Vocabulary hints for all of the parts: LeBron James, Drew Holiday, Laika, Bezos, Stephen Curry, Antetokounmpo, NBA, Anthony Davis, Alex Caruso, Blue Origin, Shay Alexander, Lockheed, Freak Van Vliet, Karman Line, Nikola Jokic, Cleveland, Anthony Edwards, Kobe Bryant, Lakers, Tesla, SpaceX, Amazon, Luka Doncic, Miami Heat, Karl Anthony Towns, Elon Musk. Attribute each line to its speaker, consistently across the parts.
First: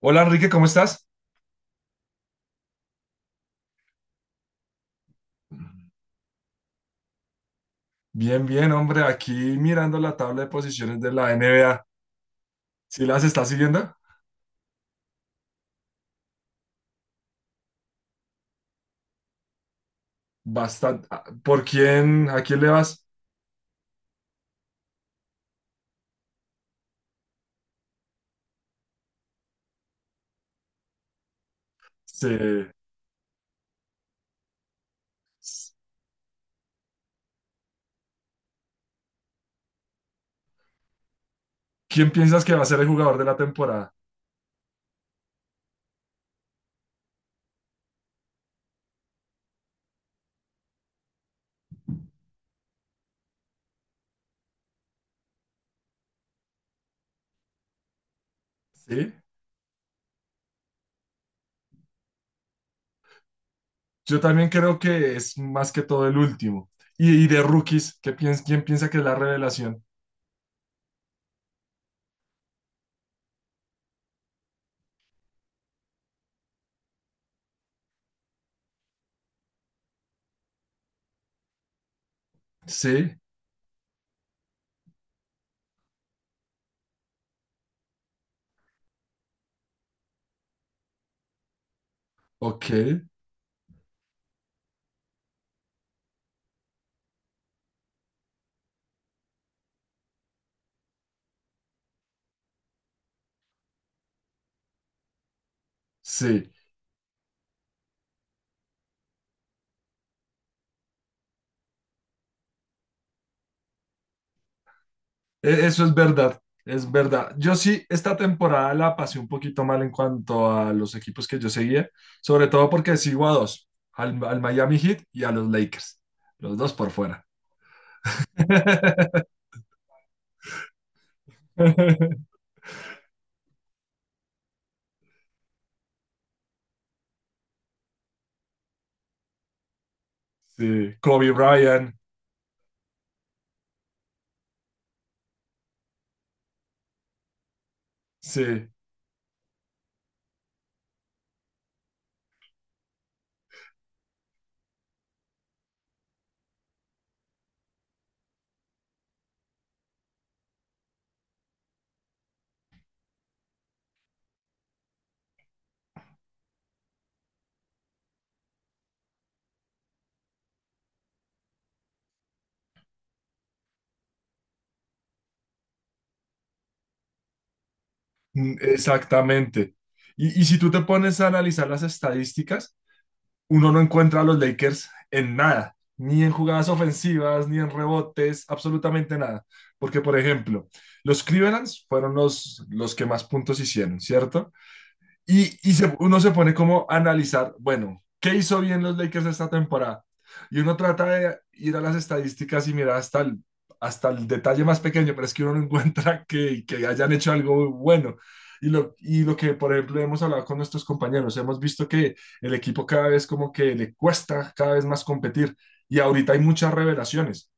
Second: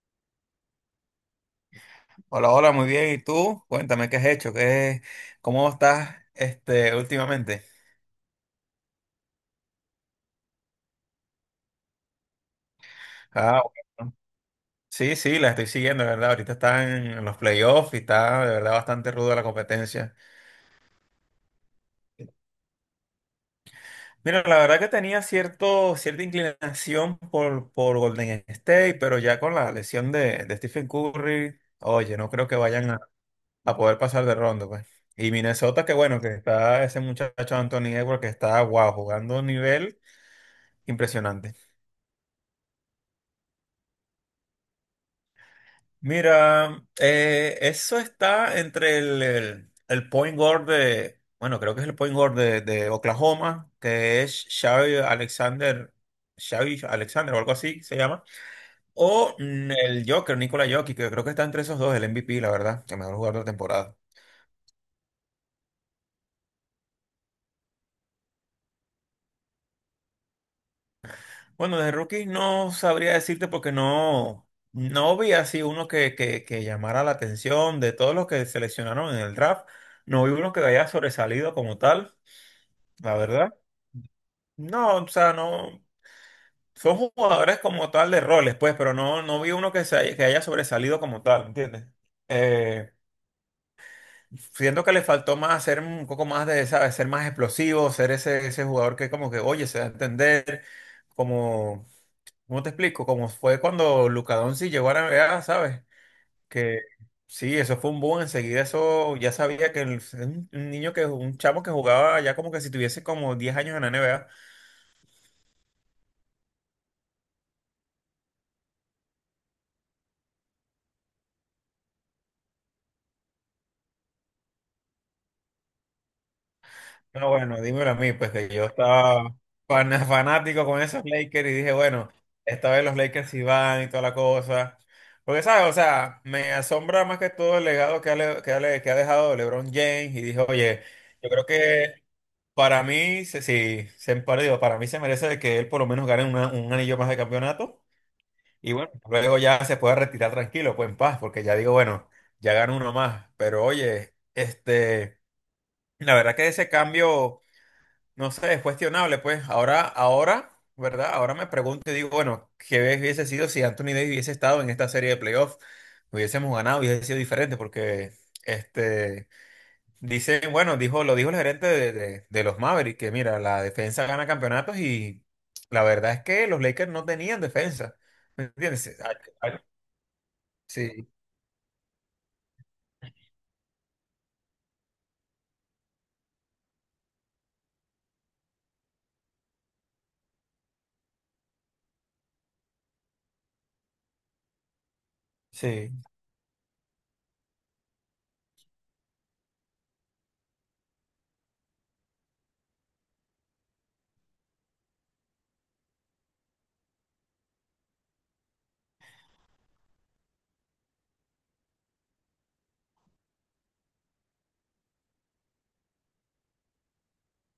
Speaker 1: Hola, Enrique, ¿cómo estás?
Speaker 2: Hola, hola, muy bien. ¿Y tú? Cuéntame, ¿qué has hecho? ¿Cómo estás últimamente?
Speaker 1: Bien, bien, hombre, aquí mirando la tabla de posiciones de la NBA. ¿Sí las estás
Speaker 2: Ah,
Speaker 1: siguiendo?
Speaker 2: bueno. Sí, sí, la estoy siguiendo, de ¿verdad? Ahorita están en los playoffs y está de verdad bastante ruda la competencia.
Speaker 1: Bastante. Ah, ¿por quién, a quién le vas?
Speaker 2: Mira, la verdad que tenía cierta inclinación por Golden State, pero ya con la lesión de Stephen Curry, oye, no creo que
Speaker 1: Se-
Speaker 2: vayan a poder pasar de ronda, pues. Y Minnesota, que bueno, que está ese muchacho Anthony Edwards que está, wow, jugando a un nivel impresionante.
Speaker 1: ¿Quién piensas que va a ser el jugador de la temporada?
Speaker 2: Mira, eso está entre el point guard de, bueno, creo que es el point guard de Oklahoma, que es Shay Alexander, Shay Alexander o algo así se llama,
Speaker 1: Sí.
Speaker 2: o el Joker, Nikola Jokic, que creo que está entre esos dos, el MVP, la verdad, el mejor jugador de la temporada.
Speaker 1: Yo también creo que es más que todo el último. Y de rookies, ¿quién piensa que es la revelación?
Speaker 2: Bueno, de rookies no sabría decirte porque no vi así uno que llamara la atención de todos los que seleccionaron en el draft, no vi uno que haya sobresalido como tal, la
Speaker 1: Sí,
Speaker 2: verdad. No, o sea, no. Son jugadores como tal de roles, pues, pero no vi uno que haya sobresalido como tal, ¿entiendes?
Speaker 1: ok,
Speaker 2: Eh, siento que le faltó más ser un poco más de, ¿sabes? Ser más explosivo, ser ese jugador que como que, oye, se da a entender, como, ¿cómo te explico? Como fue cuando Luka Doncic llegó a la NBA, ¿sabes?
Speaker 1: sí.
Speaker 2: Que sí, eso fue un boom, enseguida eso, ya sabía que un niño que, un chamo que jugaba ya como que si tuviese como 10 años en la NBA.
Speaker 1: Eso es verdad, es verdad. Yo sí, esta temporada la pasé un poquito mal en cuanto a los equipos que yo seguía, sobre todo porque sigo a dos, al Miami Heat y a los Lakers, los dos por fuera.
Speaker 2: No, bueno, dímelo a mí, pues que yo estaba fanático con esos Lakers y dije, bueno, esta vez los Lakers sí van y toda la cosa. Porque, ¿sabes? O sea, me asombra más que todo el legado que ha dejado LeBron James y dije, oye,
Speaker 1: Sí,
Speaker 2: yo
Speaker 1: Kobe
Speaker 2: creo
Speaker 1: Bryant,
Speaker 2: que para mí, se- sí, se, para digo, para mí se merece de que él por lo menos gane un anillo más de campeonato
Speaker 1: sí,
Speaker 2: y bueno, luego ya se pueda retirar tranquilo, pues en paz, porque ya digo, bueno, ya gano uno más. Pero oye, la verdad que ese cambio. No sé, es cuestionable, pues. Ahora, ahora, ¿verdad? Ahora me pregunto y digo, bueno, ¿qué hubiese sido si Anthony Davis hubiese estado en esta serie de playoffs? Hubiésemos ganado, hubiese sido diferente, porque este dicen, bueno, lo dijo el gerente de los Mavericks, que mira, la defensa gana campeonatos y la verdad es que los Lakers no tenían defensa. ¿Me
Speaker 1: mm,
Speaker 2: entiendes?
Speaker 1: exactamente. Y si tú te
Speaker 2: Sí,
Speaker 1: pones a analizar las estadísticas, uno no encuentra a los Lakers en nada, ni en jugadas ofensivas, ni en rebotes, absolutamente nada. Porque, por ejemplo, los Clevelands fueron los que más puntos hicieron, ¿cierto? Y,
Speaker 2: sí,
Speaker 1: uno se pone como a analizar, bueno, ¿qué hizo bien los Lakers esta temporada? Y uno trata de ir a las estadísticas y mirar hasta hasta el detalle más pequeño, pero es que uno no encuentra que hayan hecho algo bueno. Y lo que, por ejemplo, hemos hablado con nuestros compañeros, hemos visto que el equipo cada vez como que le cuesta cada vez más competir. Y ahorita hay muchas revelaciones.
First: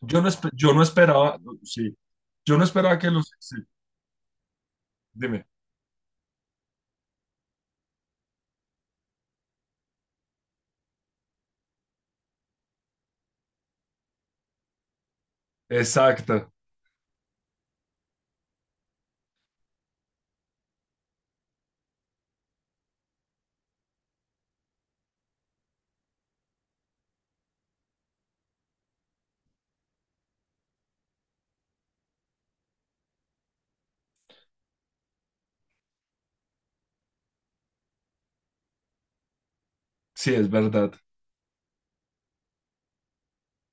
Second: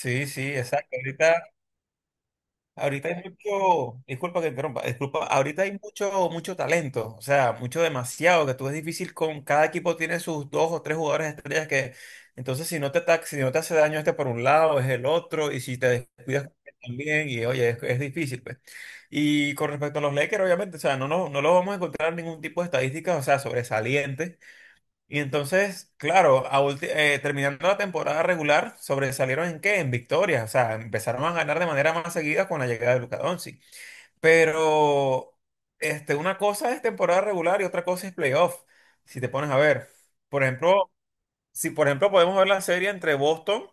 Speaker 2: sí,
Speaker 1: Yo no
Speaker 2: exacto.
Speaker 1: esperaba,
Speaker 2: ahorita
Speaker 1: sí, yo no esperaba
Speaker 2: Ahorita
Speaker 1: que
Speaker 2: hay
Speaker 1: los... sí,
Speaker 2: mucho, disculpa que interrumpa, disculpa,
Speaker 1: dime.
Speaker 2: ahorita hay mucho, mucho talento, o sea, mucho demasiado, que tú es difícil con, cada equipo tiene sus dos o tres jugadores estrellas que, entonces si no te ataca, si no te hace daño este por un lado, es el otro, y si te descuidas
Speaker 1: Exacto,
Speaker 2: también, y oye, es difícil, pues. Y con respecto a los Lakers, obviamente, o sea, no lo vamos a encontrar ningún tipo de estadísticas, o sea, sobresalientes, y entonces, claro, terminando la temporada regular, sobresalieron en qué? En victorias. O sea, empezaron a ganar de manera más seguida con la llegada de Luka Doncic. Pero una cosa es temporada regular y otra cosa es playoff, si te pones a ver.
Speaker 1: sí,
Speaker 2: Por
Speaker 1: es
Speaker 2: ejemplo,
Speaker 1: verdad.
Speaker 2: si, por ejemplo, podemos ver la serie entre Boston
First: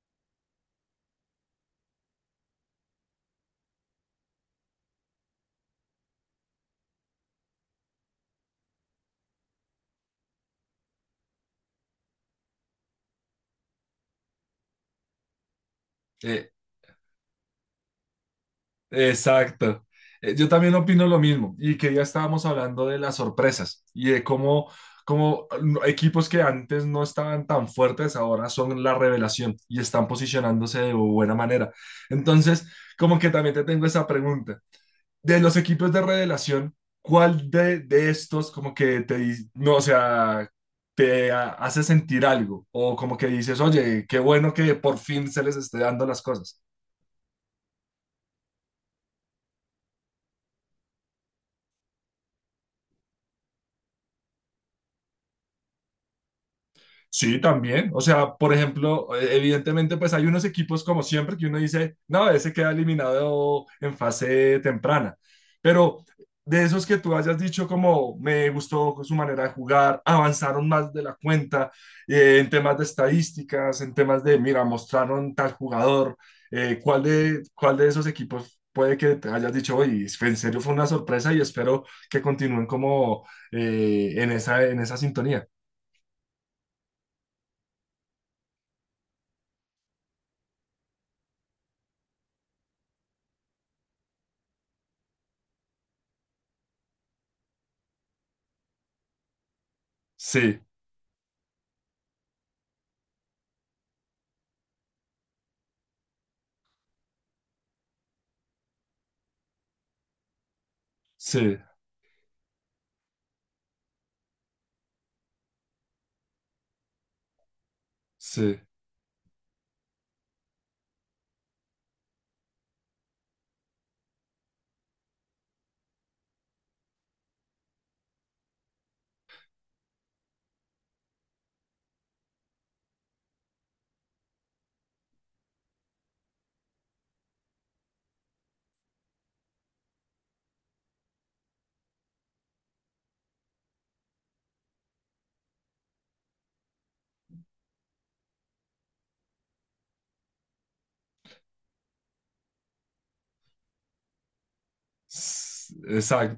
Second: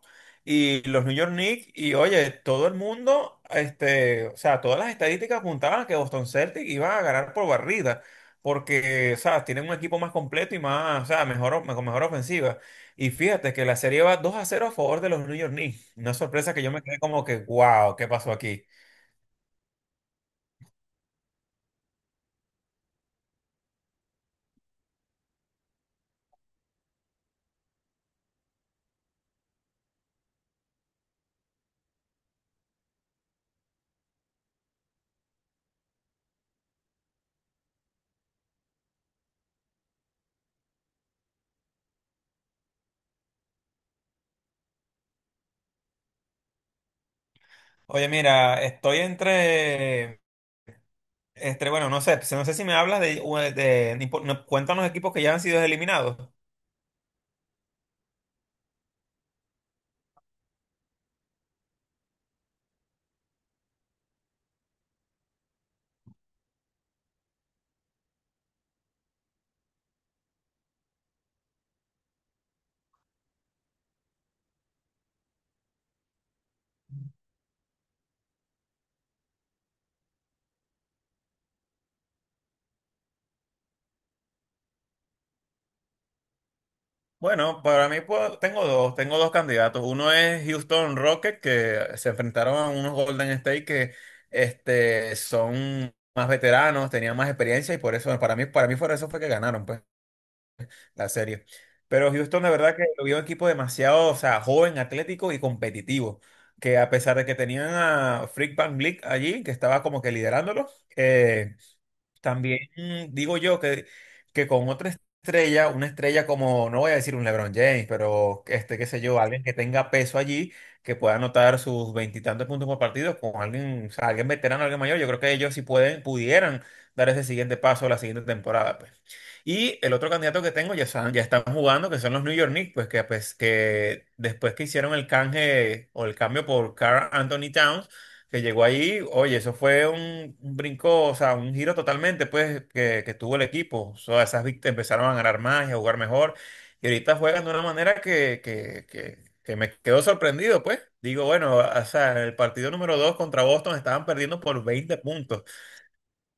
Speaker 2: y los New York Knicks, y oye, todo el mundo, o sea, todas las estadísticas apuntaban a que Boston Celtics iba a ganar por barrida, porque, o sea, tienen un equipo más completo y más, o sea, mejor, con mejor ofensiva. Y fíjate que la serie va 2-0 a favor de los New York Knicks. Una
Speaker 1: Eh,
Speaker 2: sorpresa que yo me quedé como que, wow, ¿qué pasó aquí?
Speaker 1: Exacto. Yo también opino lo mismo. Y que ya estábamos hablando de las sorpresas y de cómo, equipos que antes no estaban tan fuertes ahora son la revelación y están posicionándose de buena manera. Entonces, como que también te tengo esa pregunta. De los equipos de revelación, ¿cuál de estos como que te, no, o sea, hace sentir algo? O como que dices, oye, qué bueno que por fin se les esté dando las cosas.
Speaker 2: Oye, mira, estoy entre, entre, bueno, no sé, no sé si me hablas de, de- cuéntanos equipos que ya han sido eliminados.
Speaker 1: Sí, también. O sea, por ejemplo, evidentemente, pues hay unos equipos como siempre que uno dice, no, ese queda eliminado en fase temprana. Pero de esos que tú hayas dicho como me gustó su manera de jugar, avanzaron más de la cuenta en temas de estadísticas, en temas de, mira, mostraron tal jugador, cuál de esos equipos puede que te hayas dicho, oye, en serio fue una sorpresa y espero que continúen como en esa sintonía?
Speaker 2: Bueno, para mí tengo dos candidatos. Uno es Houston Rockets, que se enfrentaron a unos Golden State que son más veteranos, tenían más experiencia y por eso, para mí por eso fue que ganaron pues,
Speaker 1: Sí,
Speaker 2: la serie. Pero Houston de verdad que lo vio un equipo demasiado, o sea, joven, atlético y competitivo, que a pesar de que tenían a Freak Van Vliet allí, que estaba como que liderándolo, eh,
Speaker 1: sí.
Speaker 2: también digo yo que con otra estrella, una estrella como, no voy a decir un LeBron James, pero
Speaker 1: Sí,
Speaker 2: qué sé yo, alguien que tenga peso allí, que pueda anotar sus veintitantos puntos por partido, con alguien, o sea, alguien veterano, alguien mayor, yo creo que ellos sí pueden, pudieran dar ese siguiente paso la siguiente temporada, pues. Y el otro candidato que tengo, ya están jugando, que son los New York Knicks, pues, que después que hicieron el canje o el cambio por Karl Anthony Towns, que llegó ahí, oye, eso fue un brinco, o sea, un giro totalmente, pues, que tuvo el equipo. O sea, esas víctimas empezaron a ganar más y a jugar mejor. Y ahorita juegan de una manera que me quedó sorprendido, pues. Digo, bueno, o sea, en el partido número 2 contra Boston estaban perdiendo por 20 puntos.
Speaker 1: s-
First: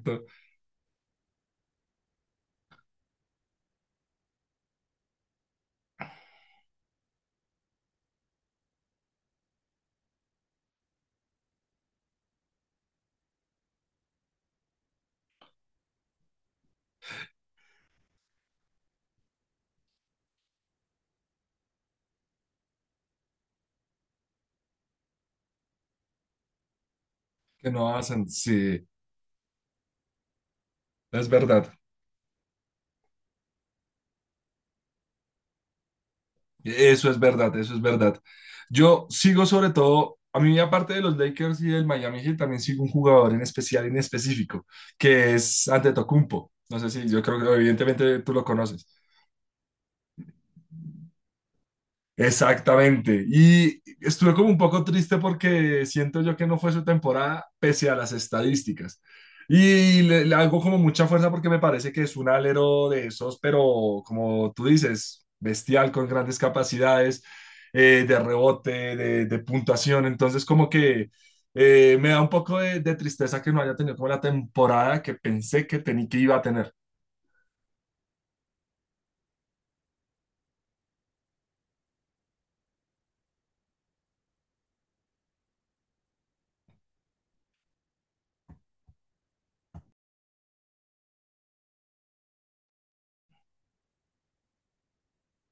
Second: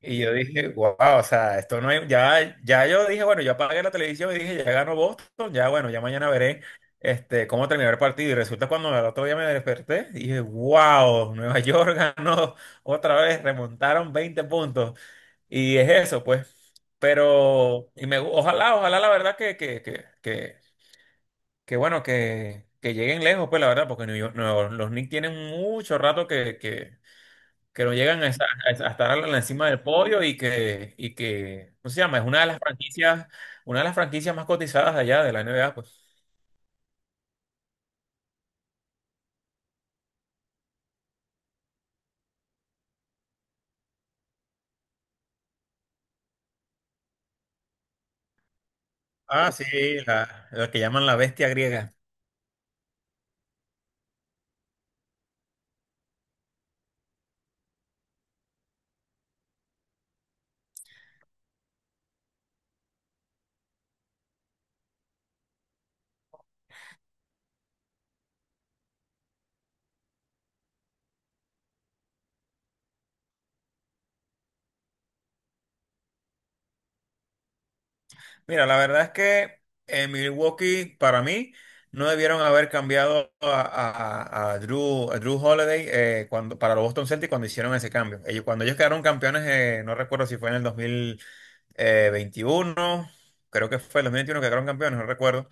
Speaker 2: Y yo dije, wow, o sea, esto no hay, ya yo dije, bueno, yo apagué la televisión y dije, ya ganó Boston, ya bueno, ya mañana veré cómo terminar el partido. Y resulta cuando al otro día me desperté, dije, wow, Nueva York ganó otra vez, remontaron 20 puntos. Y es eso, pues. Pero, y me, ojalá, ojalá la verdad que bueno, que lleguen lejos, pues la verdad, porque los Knicks tienen mucho rato
Speaker 1: que
Speaker 2: que no
Speaker 1: no
Speaker 2: llegan
Speaker 1: hacen,
Speaker 2: a,
Speaker 1: sí,
Speaker 2: a estar a encima del podio y
Speaker 1: es verdad,
Speaker 2: que, ¿cómo se llama? Es una de las franquicias, una de las franquicias más cotizadas de allá de la NBA, pues.
Speaker 1: eso es verdad, eso es verdad. Yo sigo sobre todo, a mí aparte de los Lakers y del Miami Heat, también sigo un jugador en especial, en específico, que es Antetokounmpo. No sé si, yo creo que evidentemente tú lo conoces.
Speaker 2: Ah, sí, la que llaman la bestia griega.
Speaker 1: Exactamente. Y estuve como un poco triste porque siento yo que no fue su temporada pese a las estadísticas. Y le hago como mucha fuerza porque me parece que es un alero de esos, pero como tú dices, bestial, con grandes capacidades de rebote, de puntuación. Entonces como que me da un poco de tristeza que no haya tenido como la temporada que pensé que, tenía que iba a tener.
Speaker 2: Mira, la verdad es que en Milwaukee, para mí, no debieron haber cambiado a Drew Holiday cuando, para los Boston Celtics cuando hicieron ese cambio. Ellos, cuando ellos quedaron campeones, no recuerdo si fue en el 2021, creo que fue el 2021 que quedaron campeones, no recuerdo.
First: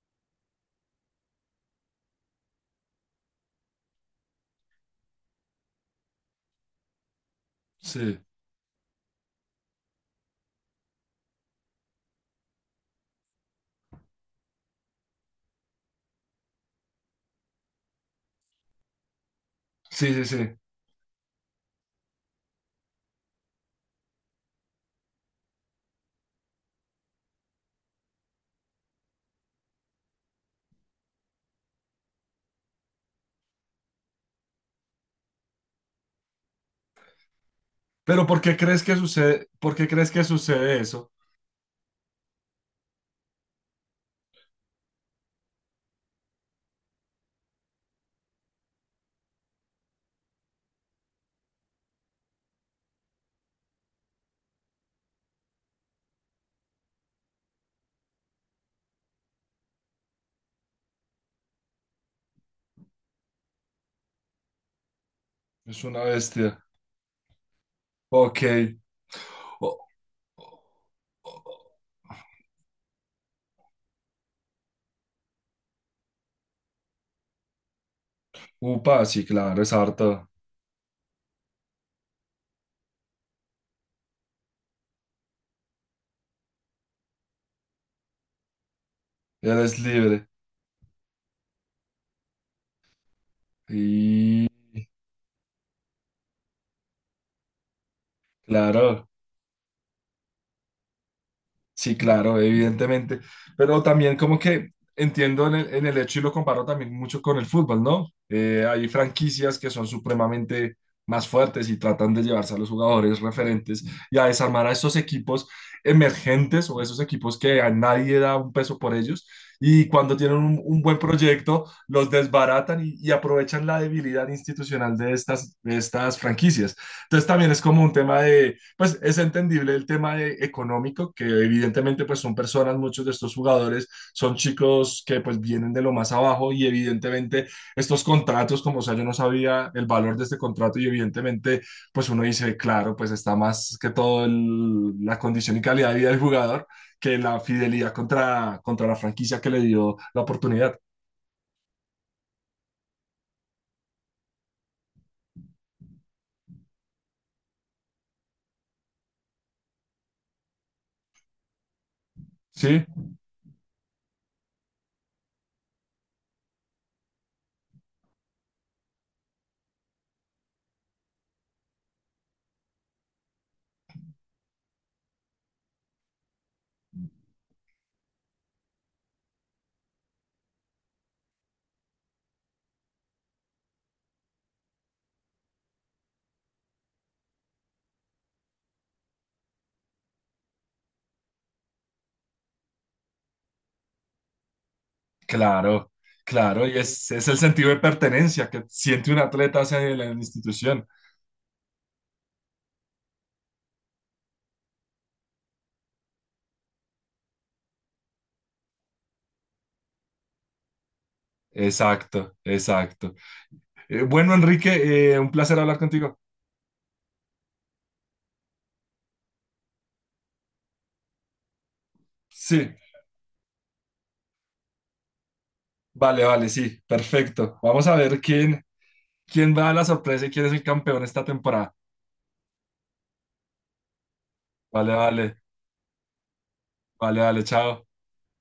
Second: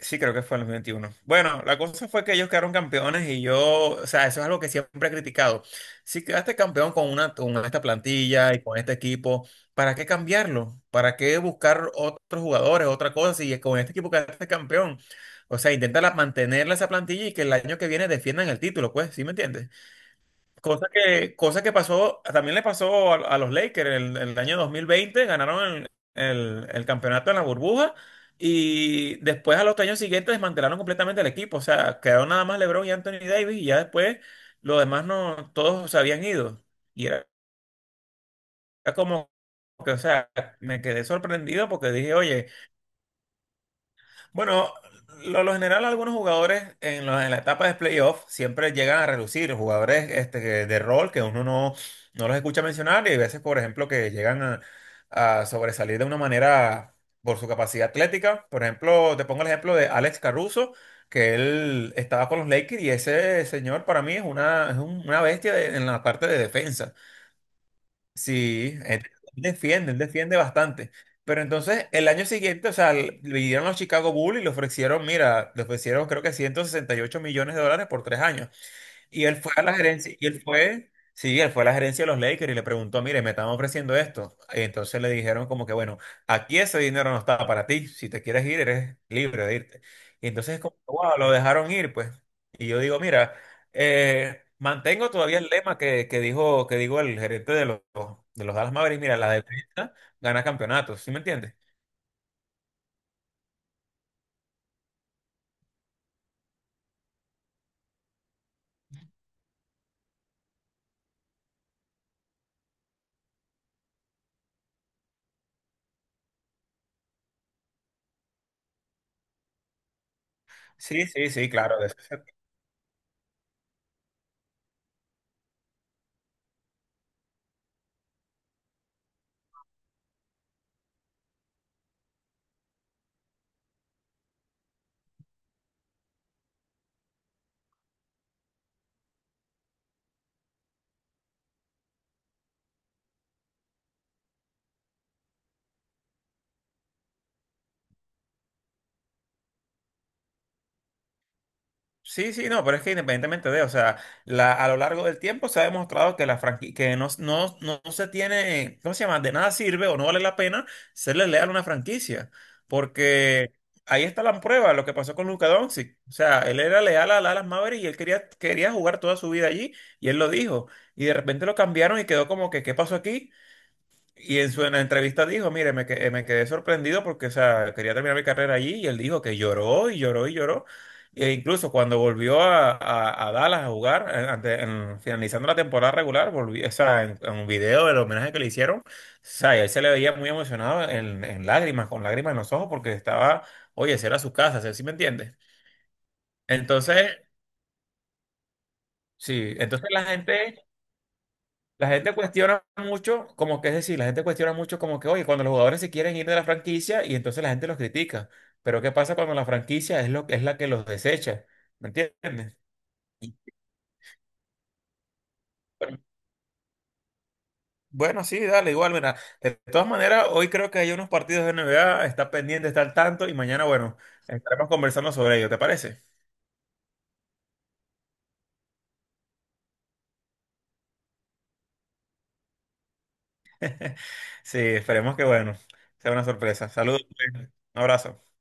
Speaker 2: Sí, creo que fue en el 21. Bueno, la cosa fue que ellos quedaron campeones y yo, o sea, eso es algo que siempre he criticado. Si quedaste campeón con esta
Speaker 1: Sí,
Speaker 2: plantilla y con este equipo, ¿para qué cambiarlo? ¿Para qué buscar otros jugadores, otra cosa? Si con este equipo quedaste campeón. O sea, intenta mantenerla esa plantilla y que el año que viene defiendan el título, pues, ¿sí me entiendes?
Speaker 1: sí, sí, sí.
Speaker 2: Cosa que pasó, también le pasó a los Lakers el año 2020, ganaron el campeonato en la burbuja y después a los años siguientes desmantelaron completamente el equipo, o sea, quedaron nada más LeBron y Anthony Davis y ya después los demás no, todos se habían ido. Y era,
Speaker 1: Pero ¿por qué crees que
Speaker 2: era como
Speaker 1: sucede, por qué
Speaker 2: que, o
Speaker 1: crees que
Speaker 2: sea,
Speaker 1: sucede
Speaker 2: me quedé
Speaker 1: eso?
Speaker 2: sorprendido porque dije, oye, bueno, lo general algunos jugadores en, la etapa de playoff siempre llegan a relucir, jugadores de rol que uno no los escucha mencionar y hay veces, por ejemplo, que llegan a sobresalir de una manera por su capacidad atlética. Por ejemplo, te pongo el ejemplo de Alex Caruso, que él estaba con los Lakers y ese señor para mí es una bestia
Speaker 1: Es
Speaker 2: en la
Speaker 1: una
Speaker 2: parte de
Speaker 1: bestia.
Speaker 2: defensa.
Speaker 1: Ok.
Speaker 2: Sí,
Speaker 1: O-
Speaker 2: él defiende bastante. Pero entonces, el año siguiente, o sea, le dieron los Chicago Bulls y le ofrecieron, mira, le ofrecieron creo que $168 millones por 3 años.
Speaker 1: Upa, sí,
Speaker 2: Y él fue
Speaker 1: claro,
Speaker 2: a
Speaker 1: es
Speaker 2: la
Speaker 1: harto.
Speaker 2: gerencia, él fue a la gerencia de los Lakers y le preguntó, mire, me están ofreciendo esto. Y entonces le dijeron como que, bueno, aquí ese dinero no está para ti, si te quieres ir, eres libre de
Speaker 1: Él es
Speaker 2: irte.
Speaker 1: libre.
Speaker 2: Y entonces como, wow, lo dejaron ir, pues. Y yo digo, mira,
Speaker 1: Y
Speaker 2: mantengo todavía el lema que dijo el gerente de los Dallas Mavericks,
Speaker 1: claro.
Speaker 2: mira, la defensa gana campeonatos, ¿sí me entiendes?
Speaker 1: Sí, claro, evidentemente. Pero también como que entiendo en el hecho y lo comparo también mucho con el fútbol, ¿no? Hay franquicias que son supremamente más fuertes y tratan de llevarse a los jugadores referentes y a desarmar a esos equipos emergentes o esos equipos que a nadie da un peso por ellos. Y cuando tienen un buen
Speaker 2: Sí, sí, sí,
Speaker 1: proyecto,
Speaker 2: claro, de eso.
Speaker 1: los desbaratan y aprovechan la debilidad institucional de estas franquicias. Entonces también es como un tema, pues es entendible el tema económico, que evidentemente pues son personas, muchos de estos jugadores son chicos que pues vienen de lo más abajo y evidentemente estos contratos, como o sea, yo no sabía el valor de este contrato y evidentemente pues uno dice, claro, pues está más que todo la condición y calidad de vida del jugador que la fidelidad contra, contra la franquicia que le dio la oportunidad.
Speaker 2: Sí, sí, no, pero es que independientemente de, o sea, la, a lo largo del tiempo se ha demostrado que la franquicia, que no no se tiene, ¿cómo se llama? De nada sirve o no vale la pena serle leal a una franquicia,
Speaker 1: Sí,
Speaker 2: porque ahí está la prueba, lo que pasó con Luka Doncic, o sea, él era leal a Dallas Mavericks y él quería, quería jugar toda su vida allí y él lo dijo, y de repente lo cambiaron y quedó como que, ¿qué pasó aquí? Y en la entrevista dijo, mire, me quedé sorprendido porque, o sea, quería terminar mi carrera allí y él dijo que lloró y lloró y lloró. E incluso cuando volvió a Dallas a jugar, finalizando la temporada regular, volvió, o sea, en un video del homenaje que le hicieron, o sea, y él se le veía muy emocionado en lágrimas, con lágrimas en los ojos porque estaba, oye, esa era su casa, ¿sí, sí me entiendes?
Speaker 1: claro, claro, y
Speaker 2: Entonces,
Speaker 1: es el sentido de pertenencia que siente un
Speaker 2: sí,
Speaker 1: atleta hacia
Speaker 2: entonces la
Speaker 1: la
Speaker 2: gente.
Speaker 1: institución.
Speaker 2: La gente cuestiona mucho, como que es decir, la gente cuestiona mucho como que, oye, cuando los jugadores se quieren ir de la franquicia y entonces la gente los critica. Pero ¿qué pasa cuando la franquicia es lo es la que los desecha? ¿Me
Speaker 1: Exacto,
Speaker 2: entiendes?
Speaker 1: exacto. Bueno, Enrique, un placer hablar contigo.
Speaker 2: Bueno, sí, dale, igual, mira. De todas maneras, hoy creo que hay unos partidos de NBA, está pendiente,
Speaker 1: Sí,
Speaker 2: está al tanto y mañana, bueno, estaremos conversando sobre ello, ¿te parece?
Speaker 1: vale, vale, sí, perfecto. Vamos a ver quién, quién va a la sorpresa y quién es el campeón esta temporada.
Speaker 2: Sí,
Speaker 1: Vale,
Speaker 2: esperemos que,
Speaker 1: vale,
Speaker 2: bueno, sea una sorpresa. Saludos,
Speaker 1: vale, vale,
Speaker 2: un
Speaker 1: chao.
Speaker 2: abrazo.